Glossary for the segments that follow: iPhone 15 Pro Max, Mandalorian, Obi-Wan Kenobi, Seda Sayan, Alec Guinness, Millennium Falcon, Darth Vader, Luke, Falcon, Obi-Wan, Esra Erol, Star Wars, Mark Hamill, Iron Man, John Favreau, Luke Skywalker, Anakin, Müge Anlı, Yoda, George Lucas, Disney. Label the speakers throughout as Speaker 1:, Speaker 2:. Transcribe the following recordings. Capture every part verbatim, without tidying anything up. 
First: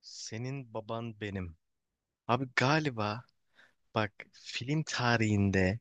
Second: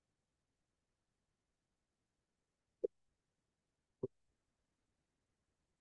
Speaker 1: Senin baban benim. Abi galiba bak, film tarihinde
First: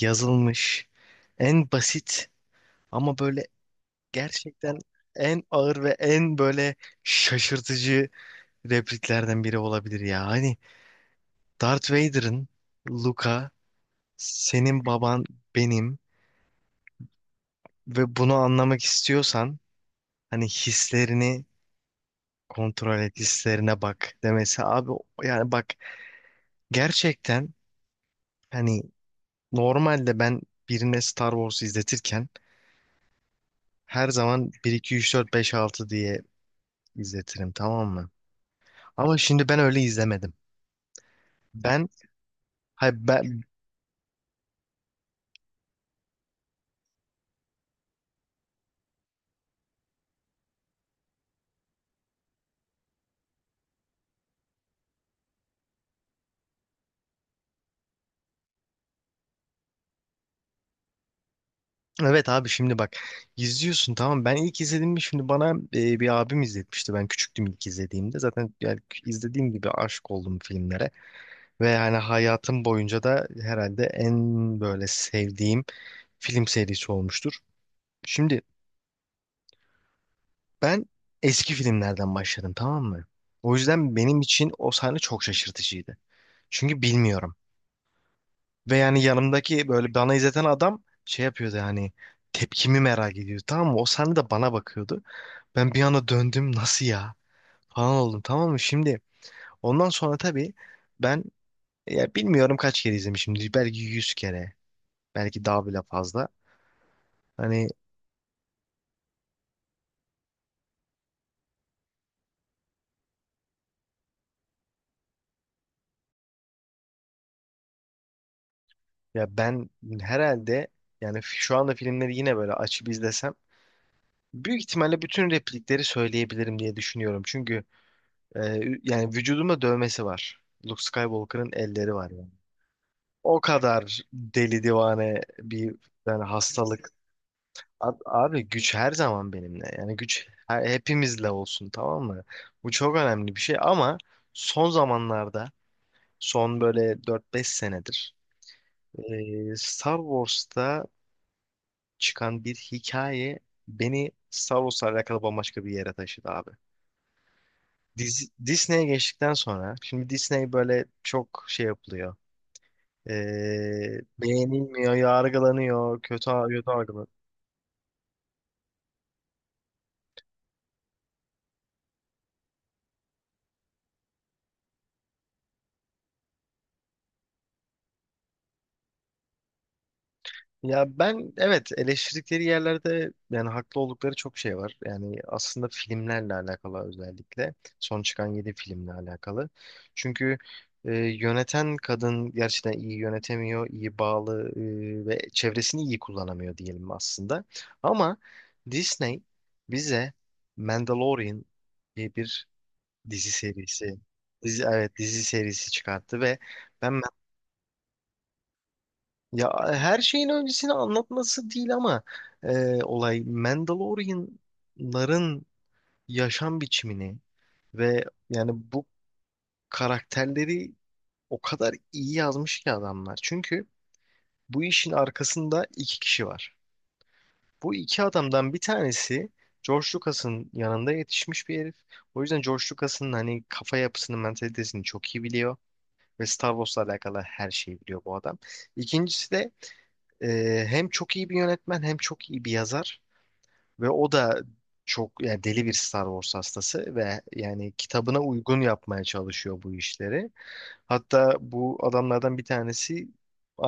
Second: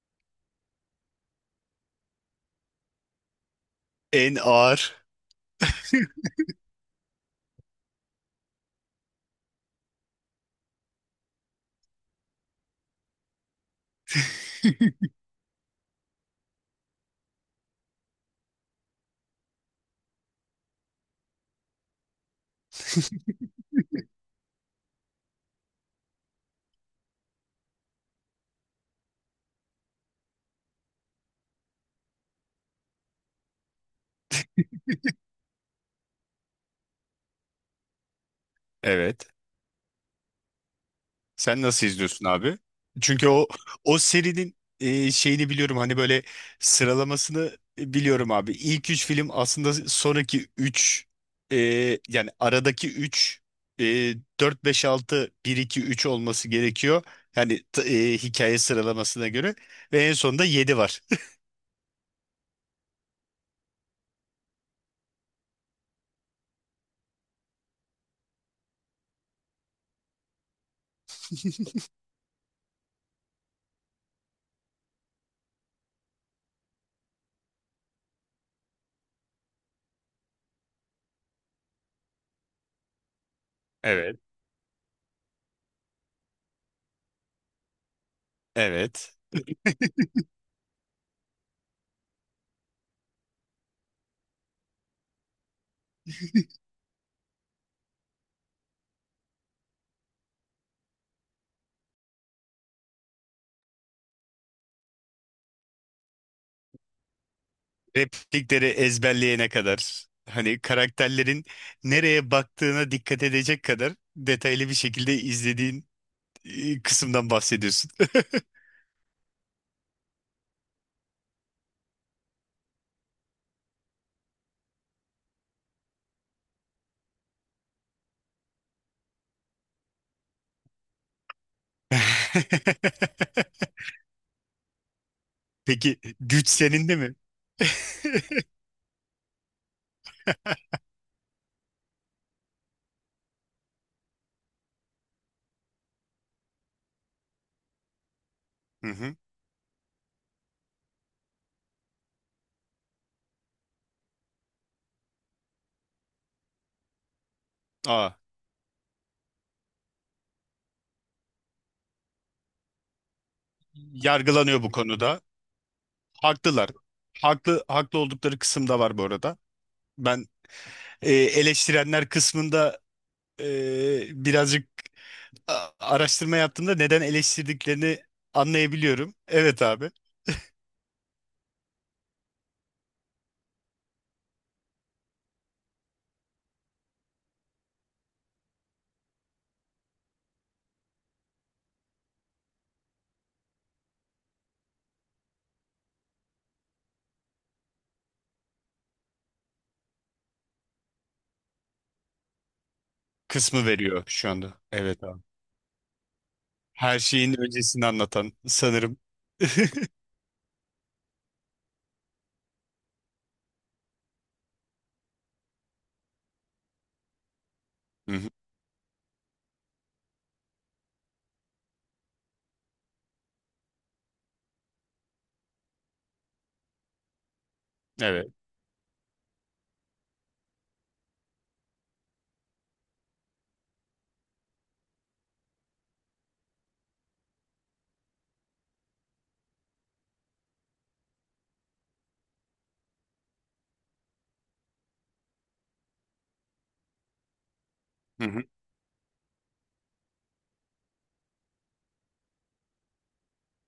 Speaker 1: yazılmış en basit ama böyle
Speaker 2: En
Speaker 1: gerçekten
Speaker 2: ağır.
Speaker 1: en ağır ve en böyle şaşırtıcı repliklerden biri olabilir ya. Hani Darth Vader'ın "Luka, senin baban benim ve bunu anlamak istiyorsan hani hislerini kontrol et, hislerine bak" demesi abi, yani bak gerçekten. Hani normalde ben birine Star Wars izletirken her zaman bir iki üç dört beş altı diye izletirim, tamam mı? Ama
Speaker 2: Evet.
Speaker 1: şimdi ben öyle izlemedim.
Speaker 2: Sen nasıl
Speaker 1: Ben,
Speaker 2: izliyorsun abi?
Speaker 1: hayır
Speaker 2: Çünkü
Speaker 1: ben,
Speaker 2: o o serinin e, şeyini biliyorum hani böyle sıralamasını e, biliyorum abi. İlk üç film aslında sonraki üç e, yani aradaki üç e, dört, beş, altı, bir, iki, üç olması gerekiyor. Yani t- e, hikaye sıralamasına göre. Ve en sonunda yedi var.
Speaker 1: evet abi şimdi bak, izliyorsun tamam, ben ilk izlediğimde, şimdi bana e, bir abim izletmişti, ben küçüktüm ilk izlediğimde zaten, yani izlediğim gibi aşık oldum filmlere ve hani hayatım boyunca da herhalde en böyle sevdiğim film serisi olmuştur. Şimdi ben eski filmlerden başladım, tamam mı? O yüzden
Speaker 2: Evet.
Speaker 1: benim için o sahne çok şaşırtıcıydı. Çünkü bilmiyorum. Ve yani
Speaker 2: Evet.
Speaker 1: yanımdaki böyle bana izleten adam şey yapıyordu, yani tepkimi merak ediyordu tamam mı? O sahne de bana bakıyordu. Ben bir anda döndüm, nasıl ya falan oldum, tamam mı? Şimdi ondan sonra tabii ben, ya bilmiyorum kaç kere izlemişimdir. Belki yüz kere. Belki daha bile fazla. Hani
Speaker 2: Replikleri ezberleyene kadar hani karakterlerin nereye baktığına dikkat edecek kadar detaylı bir şekilde izlediğin e, kısımdan bahsediyorsun.
Speaker 1: ya ben herhalde, yani şu anda filmleri yine böyle açıp izlesem büyük ihtimalle bütün replikleri söyleyebilirim diye düşünüyorum. Çünkü e, yani vücudumda dövmesi var. Luke Skywalker'ın elleri var yani. O kadar deli divane bir
Speaker 2: Peki
Speaker 1: yani
Speaker 2: güç senin
Speaker 1: hastalık.
Speaker 2: de mi?
Speaker 1: A- Abi güç her zaman benimle. Yani güç her- hepimizle olsun, tamam mı? Bu çok önemli bir şey ama son zamanlarda, son böyle dört beş senedir
Speaker 2: Hı hı.
Speaker 1: e, Star Wars'ta çıkan bir hikaye beni Star Wars'la alakalı bambaşka bir yere taşıdı abi.
Speaker 2: Aa,
Speaker 1: Dizi- Disney'e geçtikten sonra şimdi Disney böyle çok şey yapılıyor. Ee,
Speaker 2: yargılanıyor bu
Speaker 1: beğenilmiyor,
Speaker 2: konuda.
Speaker 1: yargılanıyor, kötü
Speaker 2: Haklılar.
Speaker 1: kötü.
Speaker 2: Haklı haklı oldukları kısım da var bu arada. Ben e, eleştirenler kısmında e, birazcık a- araştırma yaptığımda neden eleştirdiklerini anlayabiliyorum. Evet abi.
Speaker 1: Ya ben evet, eleştirdikleri yerlerde yani haklı oldukları çok şey var. Yani aslında filmlerle alakalı, özellikle son çıkan yedi filmle alakalı. Çünkü e, yöneten kadın gerçekten iyi yönetemiyor, iyi bağlı e, ve çevresini iyi kullanamıyor diyelim aslında. Ama Disney bize Mandalorian diye bir dizi
Speaker 2: Kısmı
Speaker 1: serisi,
Speaker 2: veriyor şu anda.
Speaker 1: dizi, evet
Speaker 2: Evet abi.
Speaker 1: dizi serisi çıkarttı ve
Speaker 2: Her
Speaker 1: ben,
Speaker 2: şeyin öncesini anlatan sanırım.
Speaker 1: ya e, her şeyin öncesini anlatması değil ama e, olay Mandalorianların yaşam biçimini ve
Speaker 2: Hı hı.
Speaker 1: yani bu karakterleri o kadar iyi yazmış ki adamlar. Çünkü bu işin arkasında iki kişi var. Bu iki
Speaker 2: Evet.
Speaker 1: adamdan bir tanesi George Lucas'ın yanında yetişmiş bir herif. O yüzden George Lucas'ın hani kafa yapısını, mentalitesini çok iyi biliyor ve Star Wars'la alakalı her şeyi biliyor bu adam. İkincisi de Ee, hem çok iyi bir yönetmen hem çok iyi bir yazar ve o da çok yani deli bir Star Wars hastası ve yani kitabına
Speaker 2: Hı hı.
Speaker 1: uygun yapmaya çalışıyor bu işleri. Hatta bu adamlardan bir tanesi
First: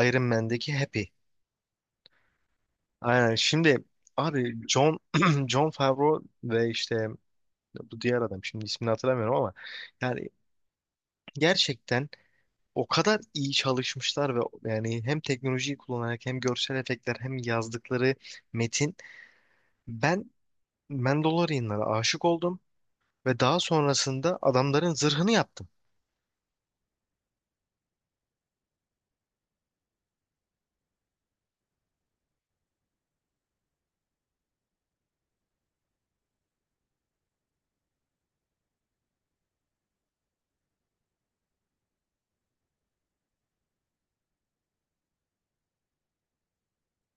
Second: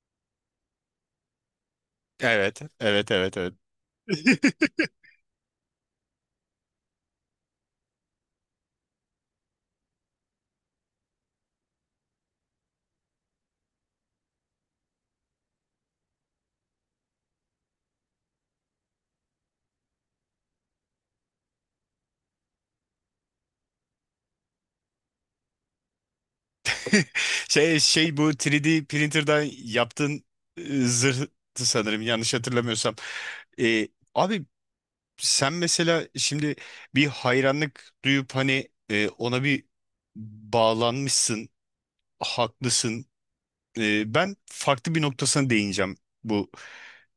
Speaker 1: Iron Man'deki Happy.
Speaker 2: Evet. Evet.
Speaker 1: Aynen.
Speaker 2: Evet. Evet.
Speaker 1: Şimdi abi John John Favreau ve işte bu diğer adam, şimdi ismini hatırlamıyorum ama yani gerçekten o kadar iyi çalışmışlar ve yani hem teknolojiyi kullanarak hem görsel efektler hem yazdıkları metin, ben Mandalorianlara aşık oldum ve daha sonrasında adamların zırhını yaptım.
Speaker 2: Şey şey bu üç D printer'dan yaptığın e, zırhtı sanırım yanlış hatırlamıyorsam. E, Abi sen mesela şimdi bir hayranlık duyup hani e, ona bir bağlanmışsın, haklısın. Ee, ben farklı bir noktasına değineceğim bu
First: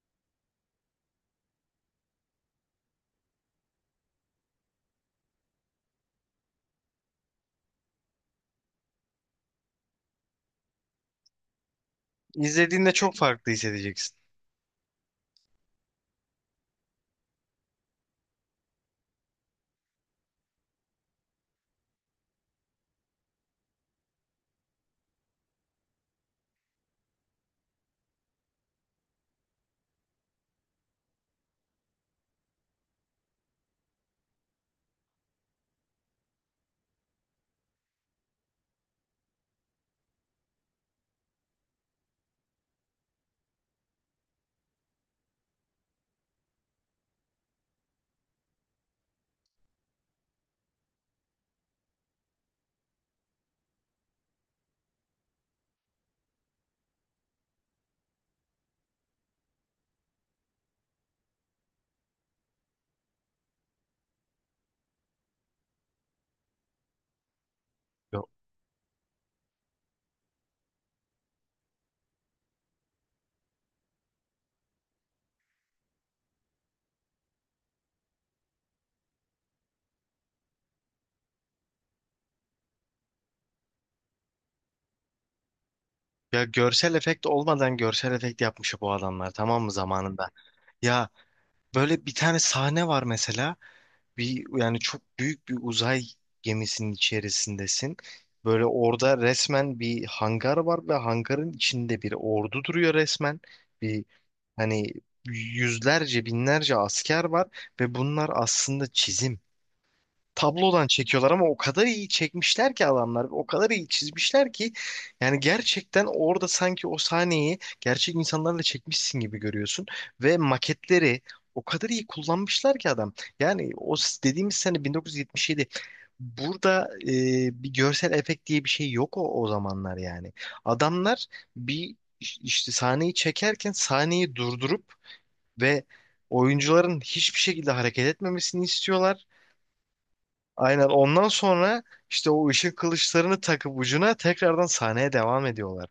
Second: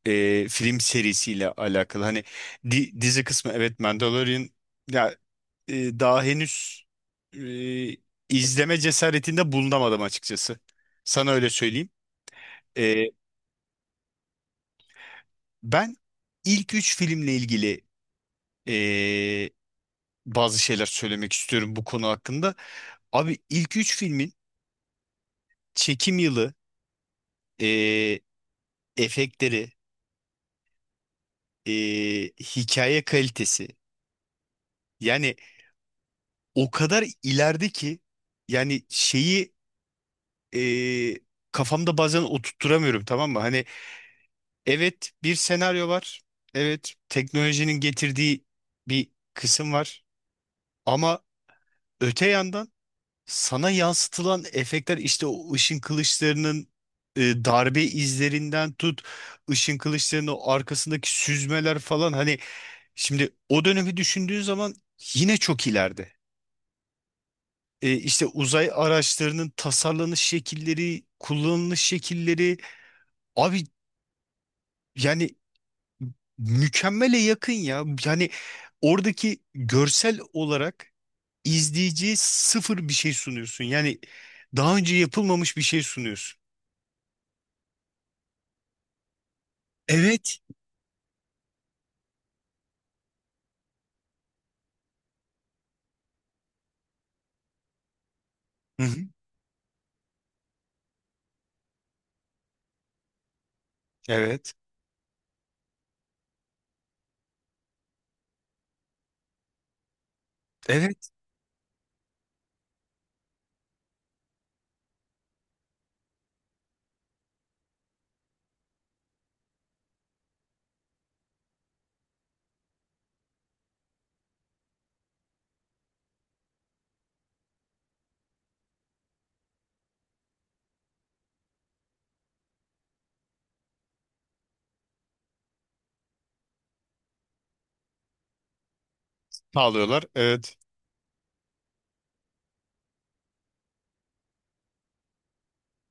Speaker 2: e, film serisiyle alakalı. Hani di- dizi kısmı evet Mandalorian ya e, daha henüz e, izleme cesaretinde bulunamadım açıkçası. Sana öyle söyleyeyim.
Speaker 1: İzlediğinde
Speaker 2: Ee,
Speaker 1: çok farklı hissedeceksin.
Speaker 2: Ben ilk üç filmle ilgili e, bazı şeyler söylemek istiyorum bu konu hakkında. Abi ilk üç filmin çekim yılı, e, efektleri, e, hikaye kalitesi. Yani o kadar ileride ki yani şeyi e, kafamda bazen oturtturamıyorum tamam mı? Hani evet bir senaryo var. Evet teknolojinin getirdiği bir kısım var. Ama öte yandan sana yansıtılan efektler işte o ışın kılıçlarının e, darbe izlerinden tut, ışın kılıçlarının o arkasındaki süzmeler falan, hani şimdi o dönemi düşündüğün zaman yine çok ileride. e,
Speaker 1: Ya,
Speaker 2: işte uzay araçlarının tasarlanış şekilleri, kullanılış şekilleri, abi yani mükemmele yakın ya. Yani oradaki görsel olarak izleyiciye sıfır bir şey sunuyorsun. Yani daha önce yapılmamış bir şey sunuyorsun.
Speaker 1: ya görsel efekt olmadan görsel efekt yapmış bu adamlar, tamam mı, zamanında?
Speaker 2: Evet.
Speaker 1: Ya böyle bir tane sahne var mesela. Bir, yani çok büyük bir uzay gemisinin içerisindesin. Böyle
Speaker 2: Hı hı.
Speaker 1: orada resmen bir hangar var ve hangarın içinde bir ordu duruyor resmen. Bir
Speaker 2: Evet.
Speaker 1: hani yüzlerce binlerce asker var ve bunlar aslında çizim. Tablodan
Speaker 2: Evet.
Speaker 1: çekiyorlar ama o kadar iyi çekmişler ki adamlar, o kadar iyi çizmişler ki yani gerçekten orada sanki o sahneyi gerçek insanlarla çekmişsin gibi görüyorsun ve maketleri o kadar iyi kullanmışlar ki adam. Yani o s- dediğimiz sene bin dokuz yüz yetmiş yedi. Burada e, bir görsel efekt diye bir şey yok o, o zamanlar yani. Adamlar bir iş- işte sahneyi çekerken sahneyi durdurup ve oyuncuların hiçbir şekilde hareket etmemesini istiyorlar.
Speaker 2: Sağlıyorlar. Evet.
Speaker 1: Aynen, ondan sonra işte o ışık kılıçlarını takıp ucuna tekrardan sahneye devam ediyorlar.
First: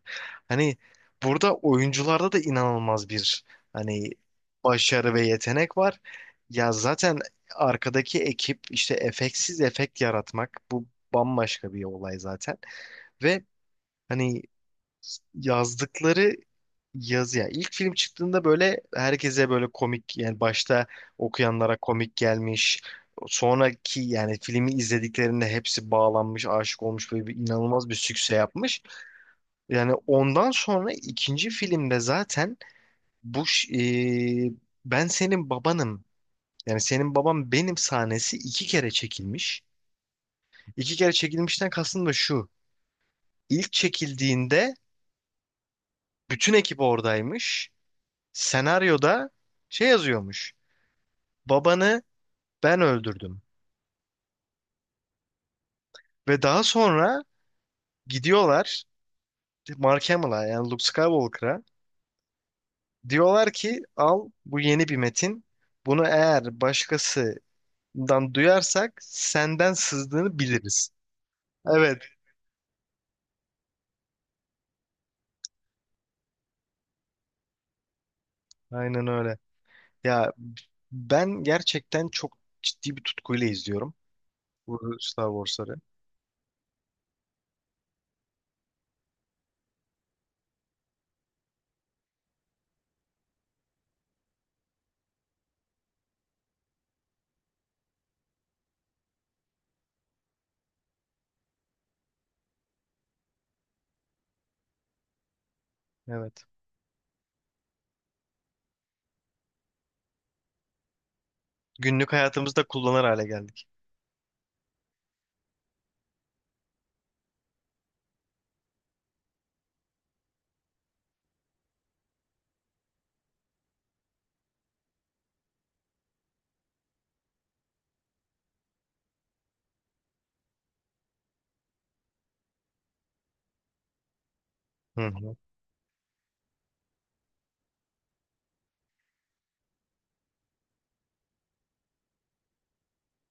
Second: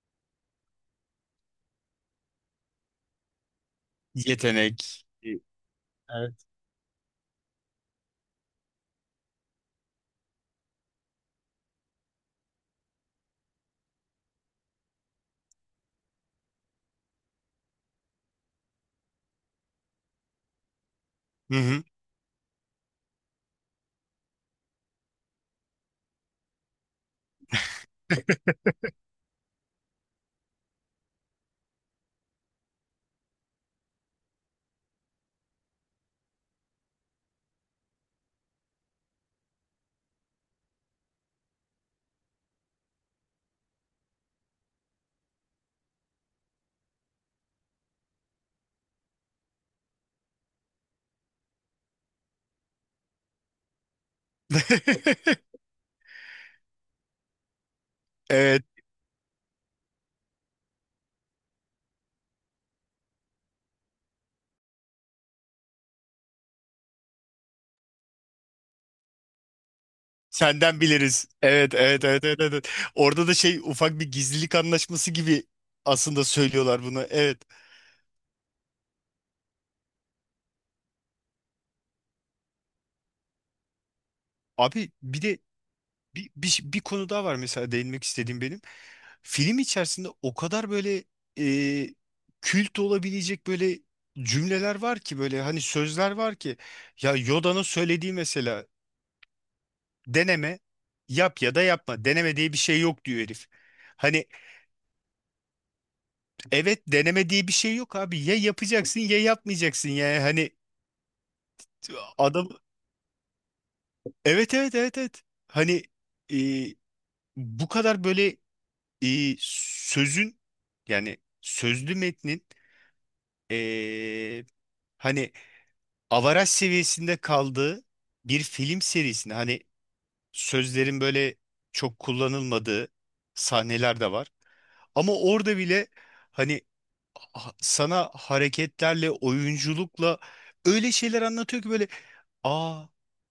Speaker 1: Hani burada oyuncularda da inanılmaz bir hani
Speaker 2: Yetenek.
Speaker 1: başarı ve
Speaker 2: Evet.
Speaker 1: yetenek var.
Speaker 2: Evet.
Speaker 1: Ya zaten arkadaki ekip işte efektsiz efekt yaratmak, bu bambaşka bir olay zaten. Ve hani yazdıkları yazı, ya ilk film çıktığında böyle herkese böyle komik, yani başta
Speaker 2: Hı
Speaker 1: okuyanlara
Speaker 2: hı.
Speaker 1: komik gelmiş. Sonraki yani filmi izlediklerinde hepsi bağlanmış, aşık olmuş, böyle bir inanılmaz bir sükse yapmış. Yani ondan sonra ikinci filmde zaten bu ş- e, ben senin babanım. Yani senin babam benim sahnesi iki kere çekilmiş. İki kere çekilmişten kastım da şu. İlk çekildiğinde bütün ekip oradaymış. Senaryoda şey yazıyormuş. Babanı ben öldürdüm. Ve daha sonra
Speaker 2: Evet.
Speaker 1: gidiyorlar Mark Hamill'a, yani Luke Skywalker'a. Diyorlar ki, al bu yeni bir metin. Bunu eğer başkasından duyarsak, senden sızdığını
Speaker 2: Senden
Speaker 1: biliriz.
Speaker 2: biliriz. Evet,
Speaker 1: Evet,
Speaker 2: evet, evet, evet, evet. Orada da şey ufak bir gizlilik anlaşması gibi aslında söylüyorlar bunu. Evet.
Speaker 1: aynen öyle. Ya ben gerçekten çok ciddi bir tutkuyla izliyorum
Speaker 2: Abi
Speaker 1: bu
Speaker 2: bir
Speaker 1: Star
Speaker 2: de
Speaker 1: Wars'ları.
Speaker 2: bir, bir, bir konu daha var mesela değinmek istediğim benim. Film içerisinde o kadar böyle e, kült olabilecek böyle cümleler var ki, böyle hani sözler var ki, ya Yoda'nın söylediği mesela, deneme yap ya da yapma. Deneme diye bir şey yok diyor herif. Hani
Speaker 1: Evet.
Speaker 2: evet, deneme diye bir şey yok abi. Ya yapacaksın ya yapmayacaksın yani hani.
Speaker 1: Günlük
Speaker 2: Adam
Speaker 1: hayatımızda kullanır hale geldik.
Speaker 2: evet evet evet evet. Hani e, bu kadar böyle e, sözün yani sözlü metnin e, hani avaraj seviyesinde kaldığı bir film serisinde, hani sözlerin böyle çok kullanılmadığı sahneler de var.
Speaker 1: Hı
Speaker 2: Ama
Speaker 1: hı.
Speaker 2: orada bile hani ha- sana hareketlerle, oyunculukla öyle şeyler anlatıyor ki böyle, aa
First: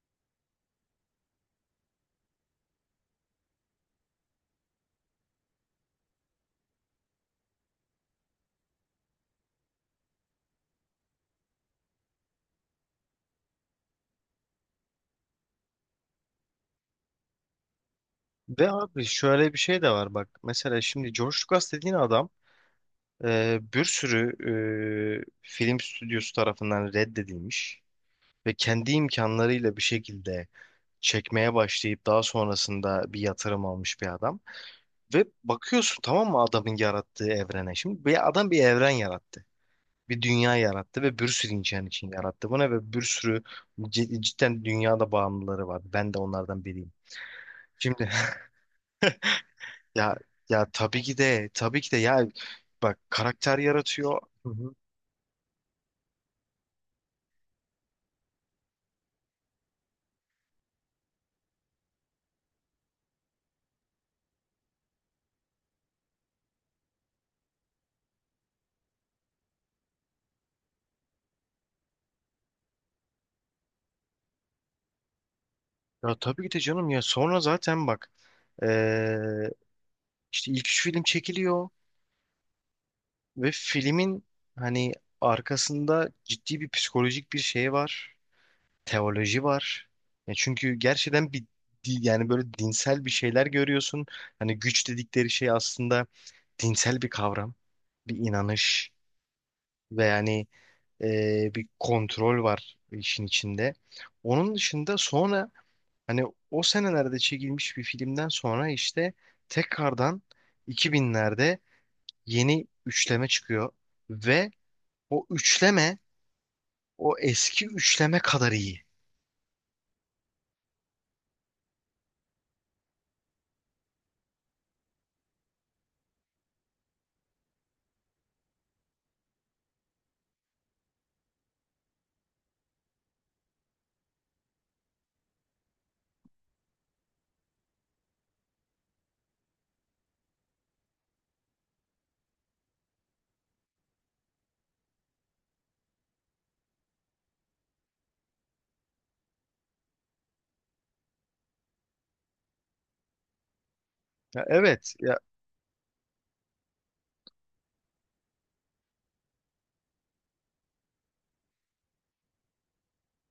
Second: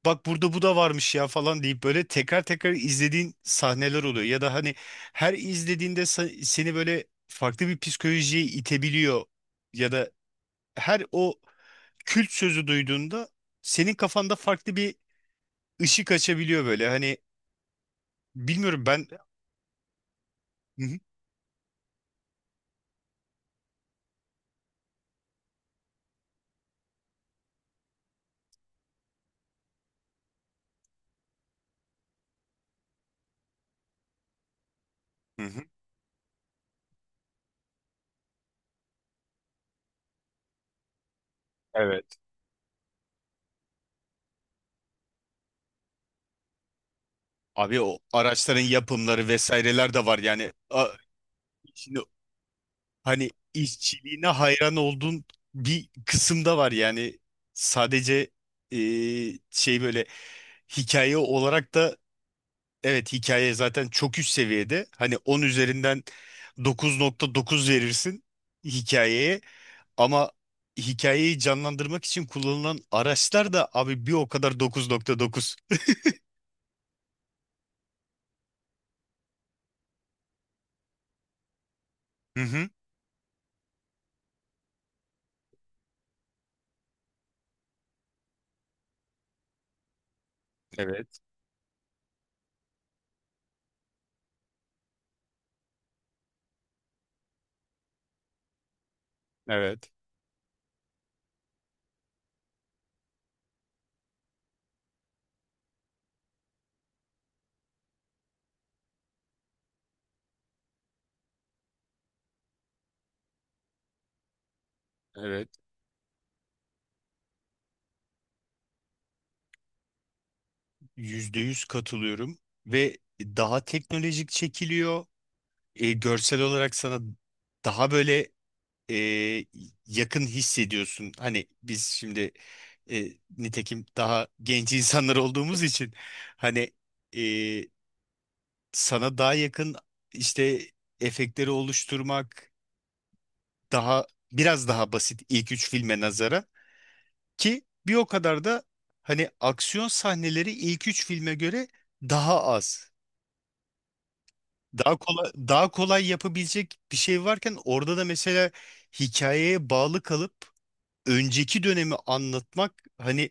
Speaker 2: bak burada bu da varmış ya falan deyip böyle tekrar tekrar izlediğin sahneler oluyor. Ya da hani her izlediğinde sa- seni böyle farklı bir psikolojiye itebiliyor. Ya da her o kült sözü duyduğunda senin kafanda farklı bir ışık açabiliyor böyle. Hani
Speaker 1: Ve
Speaker 2: bilmiyorum
Speaker 1: abi
Speaker 2: ben...
Speaker 1: şöyle bir şey de var, bak. Mesela
Speaker 2: Hı hı.
Speaker 1: şimdi George Lucas dediğin adam e, bir sürü e, film stüdyosu tarafından reddedilmiş ve kendi imkanlarıyla bir şekilde çekmeye başlayıp daha sonrasında bir yatırım almış bir adam. Ve
Speaker 2: Hı hı.
Speaker 1: bakıyorsun tamam mı, adamın yarattığı evrene. Şimdi bir adam bir evren yarattı. Bir dünya yarattı ve bir sürü insan için
Speaker 2: Evet.
Speaker 1: yarattı bunu ve bir sürü cid- cidden dünyada bağımlıları var. Ben de onlardan biriyim.
Speaker 2: Abi o
Speaker 1: Şimdi
Speaker 2: araçların yapımları vesaireler de
Speaker 1: ya,
Speaker 2: var yani.
Speaker 1: ya
Speaker 2: A-
Speaker 1: tabii ki de, tabii ki de, ya bak
Speaker 2: hani
Speaker 1: karakter yaratıyor.
Speaker 2: işçiliğine
Speaker 1: Hı hı.
Speaker 2: hayran olduğun bir kısımda var yani. Sadece e, şey böyle hikaye olarak da, evet, hikaye zaten çok üst seviyede, hani on üzerinden dokuz nokta dokuz verirsin hikayeye, ama hikayeyi canlandırmak için kullanılan araçlar da abi bir o kadar dokuz nokta dokuz.
Speaker 1: Ya tabii ki de canım ya, sonra zaten bak eee, işte ilk üç film çekiliyor
Speaker 2: Hı hı.
Speaker 1: ve filmin hani arkasında ciddi bir psikolojik bir şey var. Teoloji var. Ya çünkü
Speaker 2: Evet,
Speaker 1: gerçekten bir di- yani böyle dinsel bir şeyler görüyorsun. Hani güç dedikleri şey aslında dinsel bir kavram, bir inanış
Speaker 2: evet,
Speaker 1: ve yani e, bir kontrol var işin içinde. Onun dışında sonra hani o senelerde çekilmiş bir filmden sonra işte tekrardan iki binlerde yeni üçleme çıkıyor ve o
Speaker 2: evet.
Speaker 1: üçleme o eski üçleme kadar iyi.
Speaker 2: Yüzde yüz katılıyorum ve daha teknolojik çekiliyor. E, görsel olarak sana daha böyle e, yakın hissediyorsun. Hani biz şimdi e, nitekim daha genç insanlar olduğumuz için hani e, sana daha yakın işte efektleri oluşturmak daha biraz daha basit, ilk üç filme nazara ki bir o kadar da hani aksiyon sahneleri ilk üç filme göre daha az.
Speaker 1: Ya evet
Speaker 2: Daha
Speaker 1: ya,
Speaker 2: kolay, daha kolay yapabilecek bir şey varken orada da mesela hikayeye bağlı kalıp önceki dönemi anlatmak hani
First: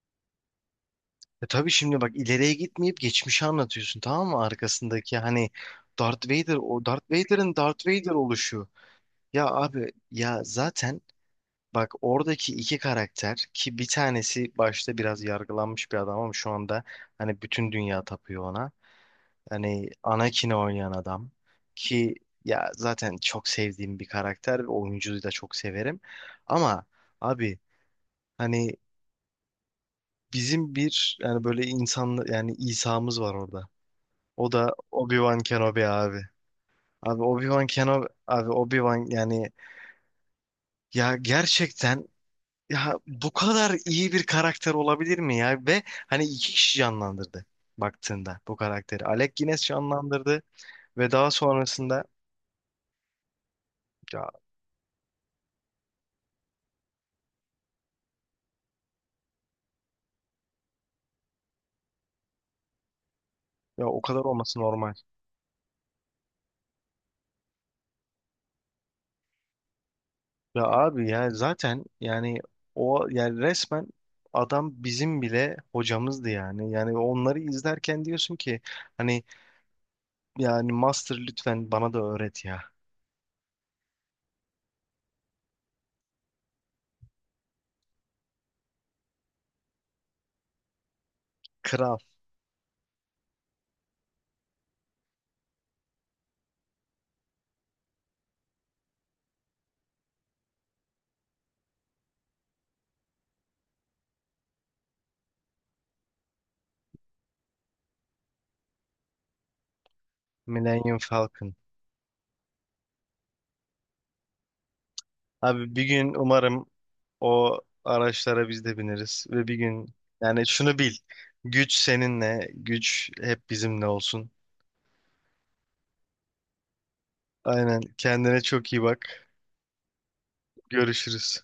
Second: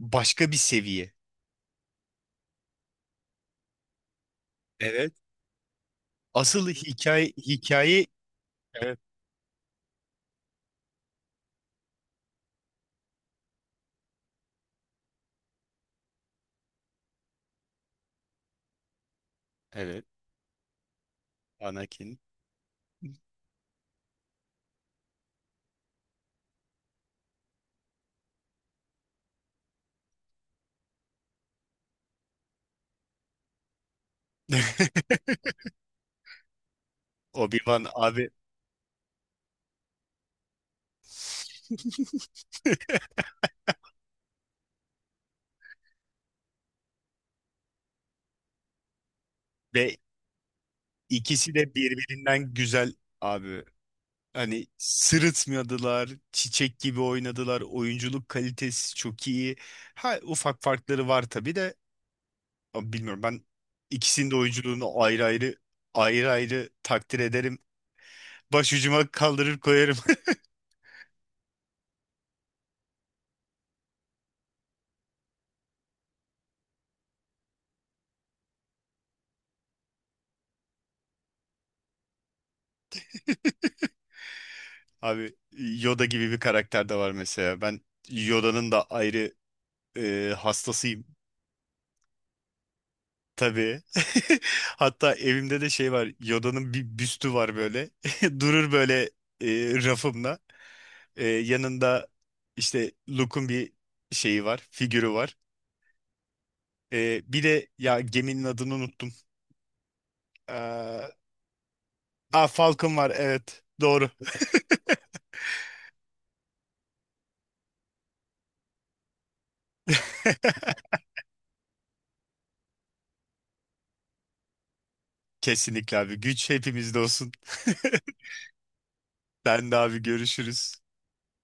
Speaker 2: başka bir seviye.
Speaker 1: e tabii şimdi bak, ileriye gitmeyip geçmişi anlatıyorsun tamam mı,
Speaker 2: Evet.
Speaker 1: arkasındaki hani Darth Vader,
Speaker 2: Asıl
Speaker 1: o Darth
Speaker 2: hikaye
Speaker 1: Vader'ın Darth
Speaker 2: hikaye.
Speaker 1: Vader oluşu.
Speaker 2: Evet.
Speaker 1: Ya abi ya zaten, bak oradaki iki karakter ki bir tanesi başta biraz yargılanmış bir adam ama şu anda hani bütün dünya tapıyor ona. Hani
Speaker 2: Evet.
Speaker 1: Anakin'i oynayan adam ki
Speaker 2: Anakin.
Speaker 1: ya zaten çok sevdiğim bir karakter ve oyuncuyu da çok severim. Ama abi hani bizim bir yani böyle insan yani İsa'mız var orada. O da Obi-Wan Kenobi abi. Abi Obi-Wan
Speaker 2: Obi-Wan
Speaker 1: Kenobi
Speaker 2: abi,
Speaker 1: abi, Obi-Wan yani, ya gerçekten. Ya bu kadar iyi bir karakter olabilir mi ya? Ve hani iki kişi canlandırdı baktığında bu karakteri. Alec Guinness
Speaker 2: ve
Speaker 1: canlandırdı ve daha
Speaker 2: ikisi de
Speaker 1: sonrasında
Speaker 2: birbirinden güzel abi.
Speaker 1: ya,
Speaker 2: Hani sırıtmadılar, çiçek gibi oynadılar, oyunculuk kalitesi çok iyi. Ha, ufak farkları var tabii de. Ama bilmiyorum, ben
Speaker 1: ya o kadar
Speaker 2: ikisinin de
Speaker 1: olması normal.
Speaker 2: oyunculuğunu ayrı ayrı ayrı ayrı takdir ederim. Başucuma kaldırır koyarım.
Speaker 1: Ya abi ya zaten yani o yani resmen adam bizim bile hocamızdı yani. Yani onları izlerken diyorsun ki hani yani Master lütfen bana da öğret ya.
Speaker 2: Abi Yoda gibi bir karakter de var mesela. Ben Yoda'nın da ayrı e, hastasıyım
Speaker 1: Kral,
Speaker 2: tabii. Hatta evimde de şey var. Yoda'nın bir büstü var böyle. Durur böyle e, rafımda. Ee, yanında işte Luke'un bir şeyi var, figürü var. Ee, bir de ya geminin adını unuttum.
Speaker 1: Millennium
Speaker 2: Ee,
Speaker 1: Falcon.
Speaker 2: aa, Falcon var, evet. Doğru.
Speaker 1: Abi bir gün umarım o araçlara biz de bineriz ve bir gün yani şunu bil. Güç seninle, güç hep bizimle olsun.
Speaker 2: Kesinlikle abi. Güç hepimizde olsun.
Speaker 1: Aynen. Kendine çok iyi bak.
Speaker 2: Ben de abi, görüşürüz.
Speaker 1: Görüşürüz.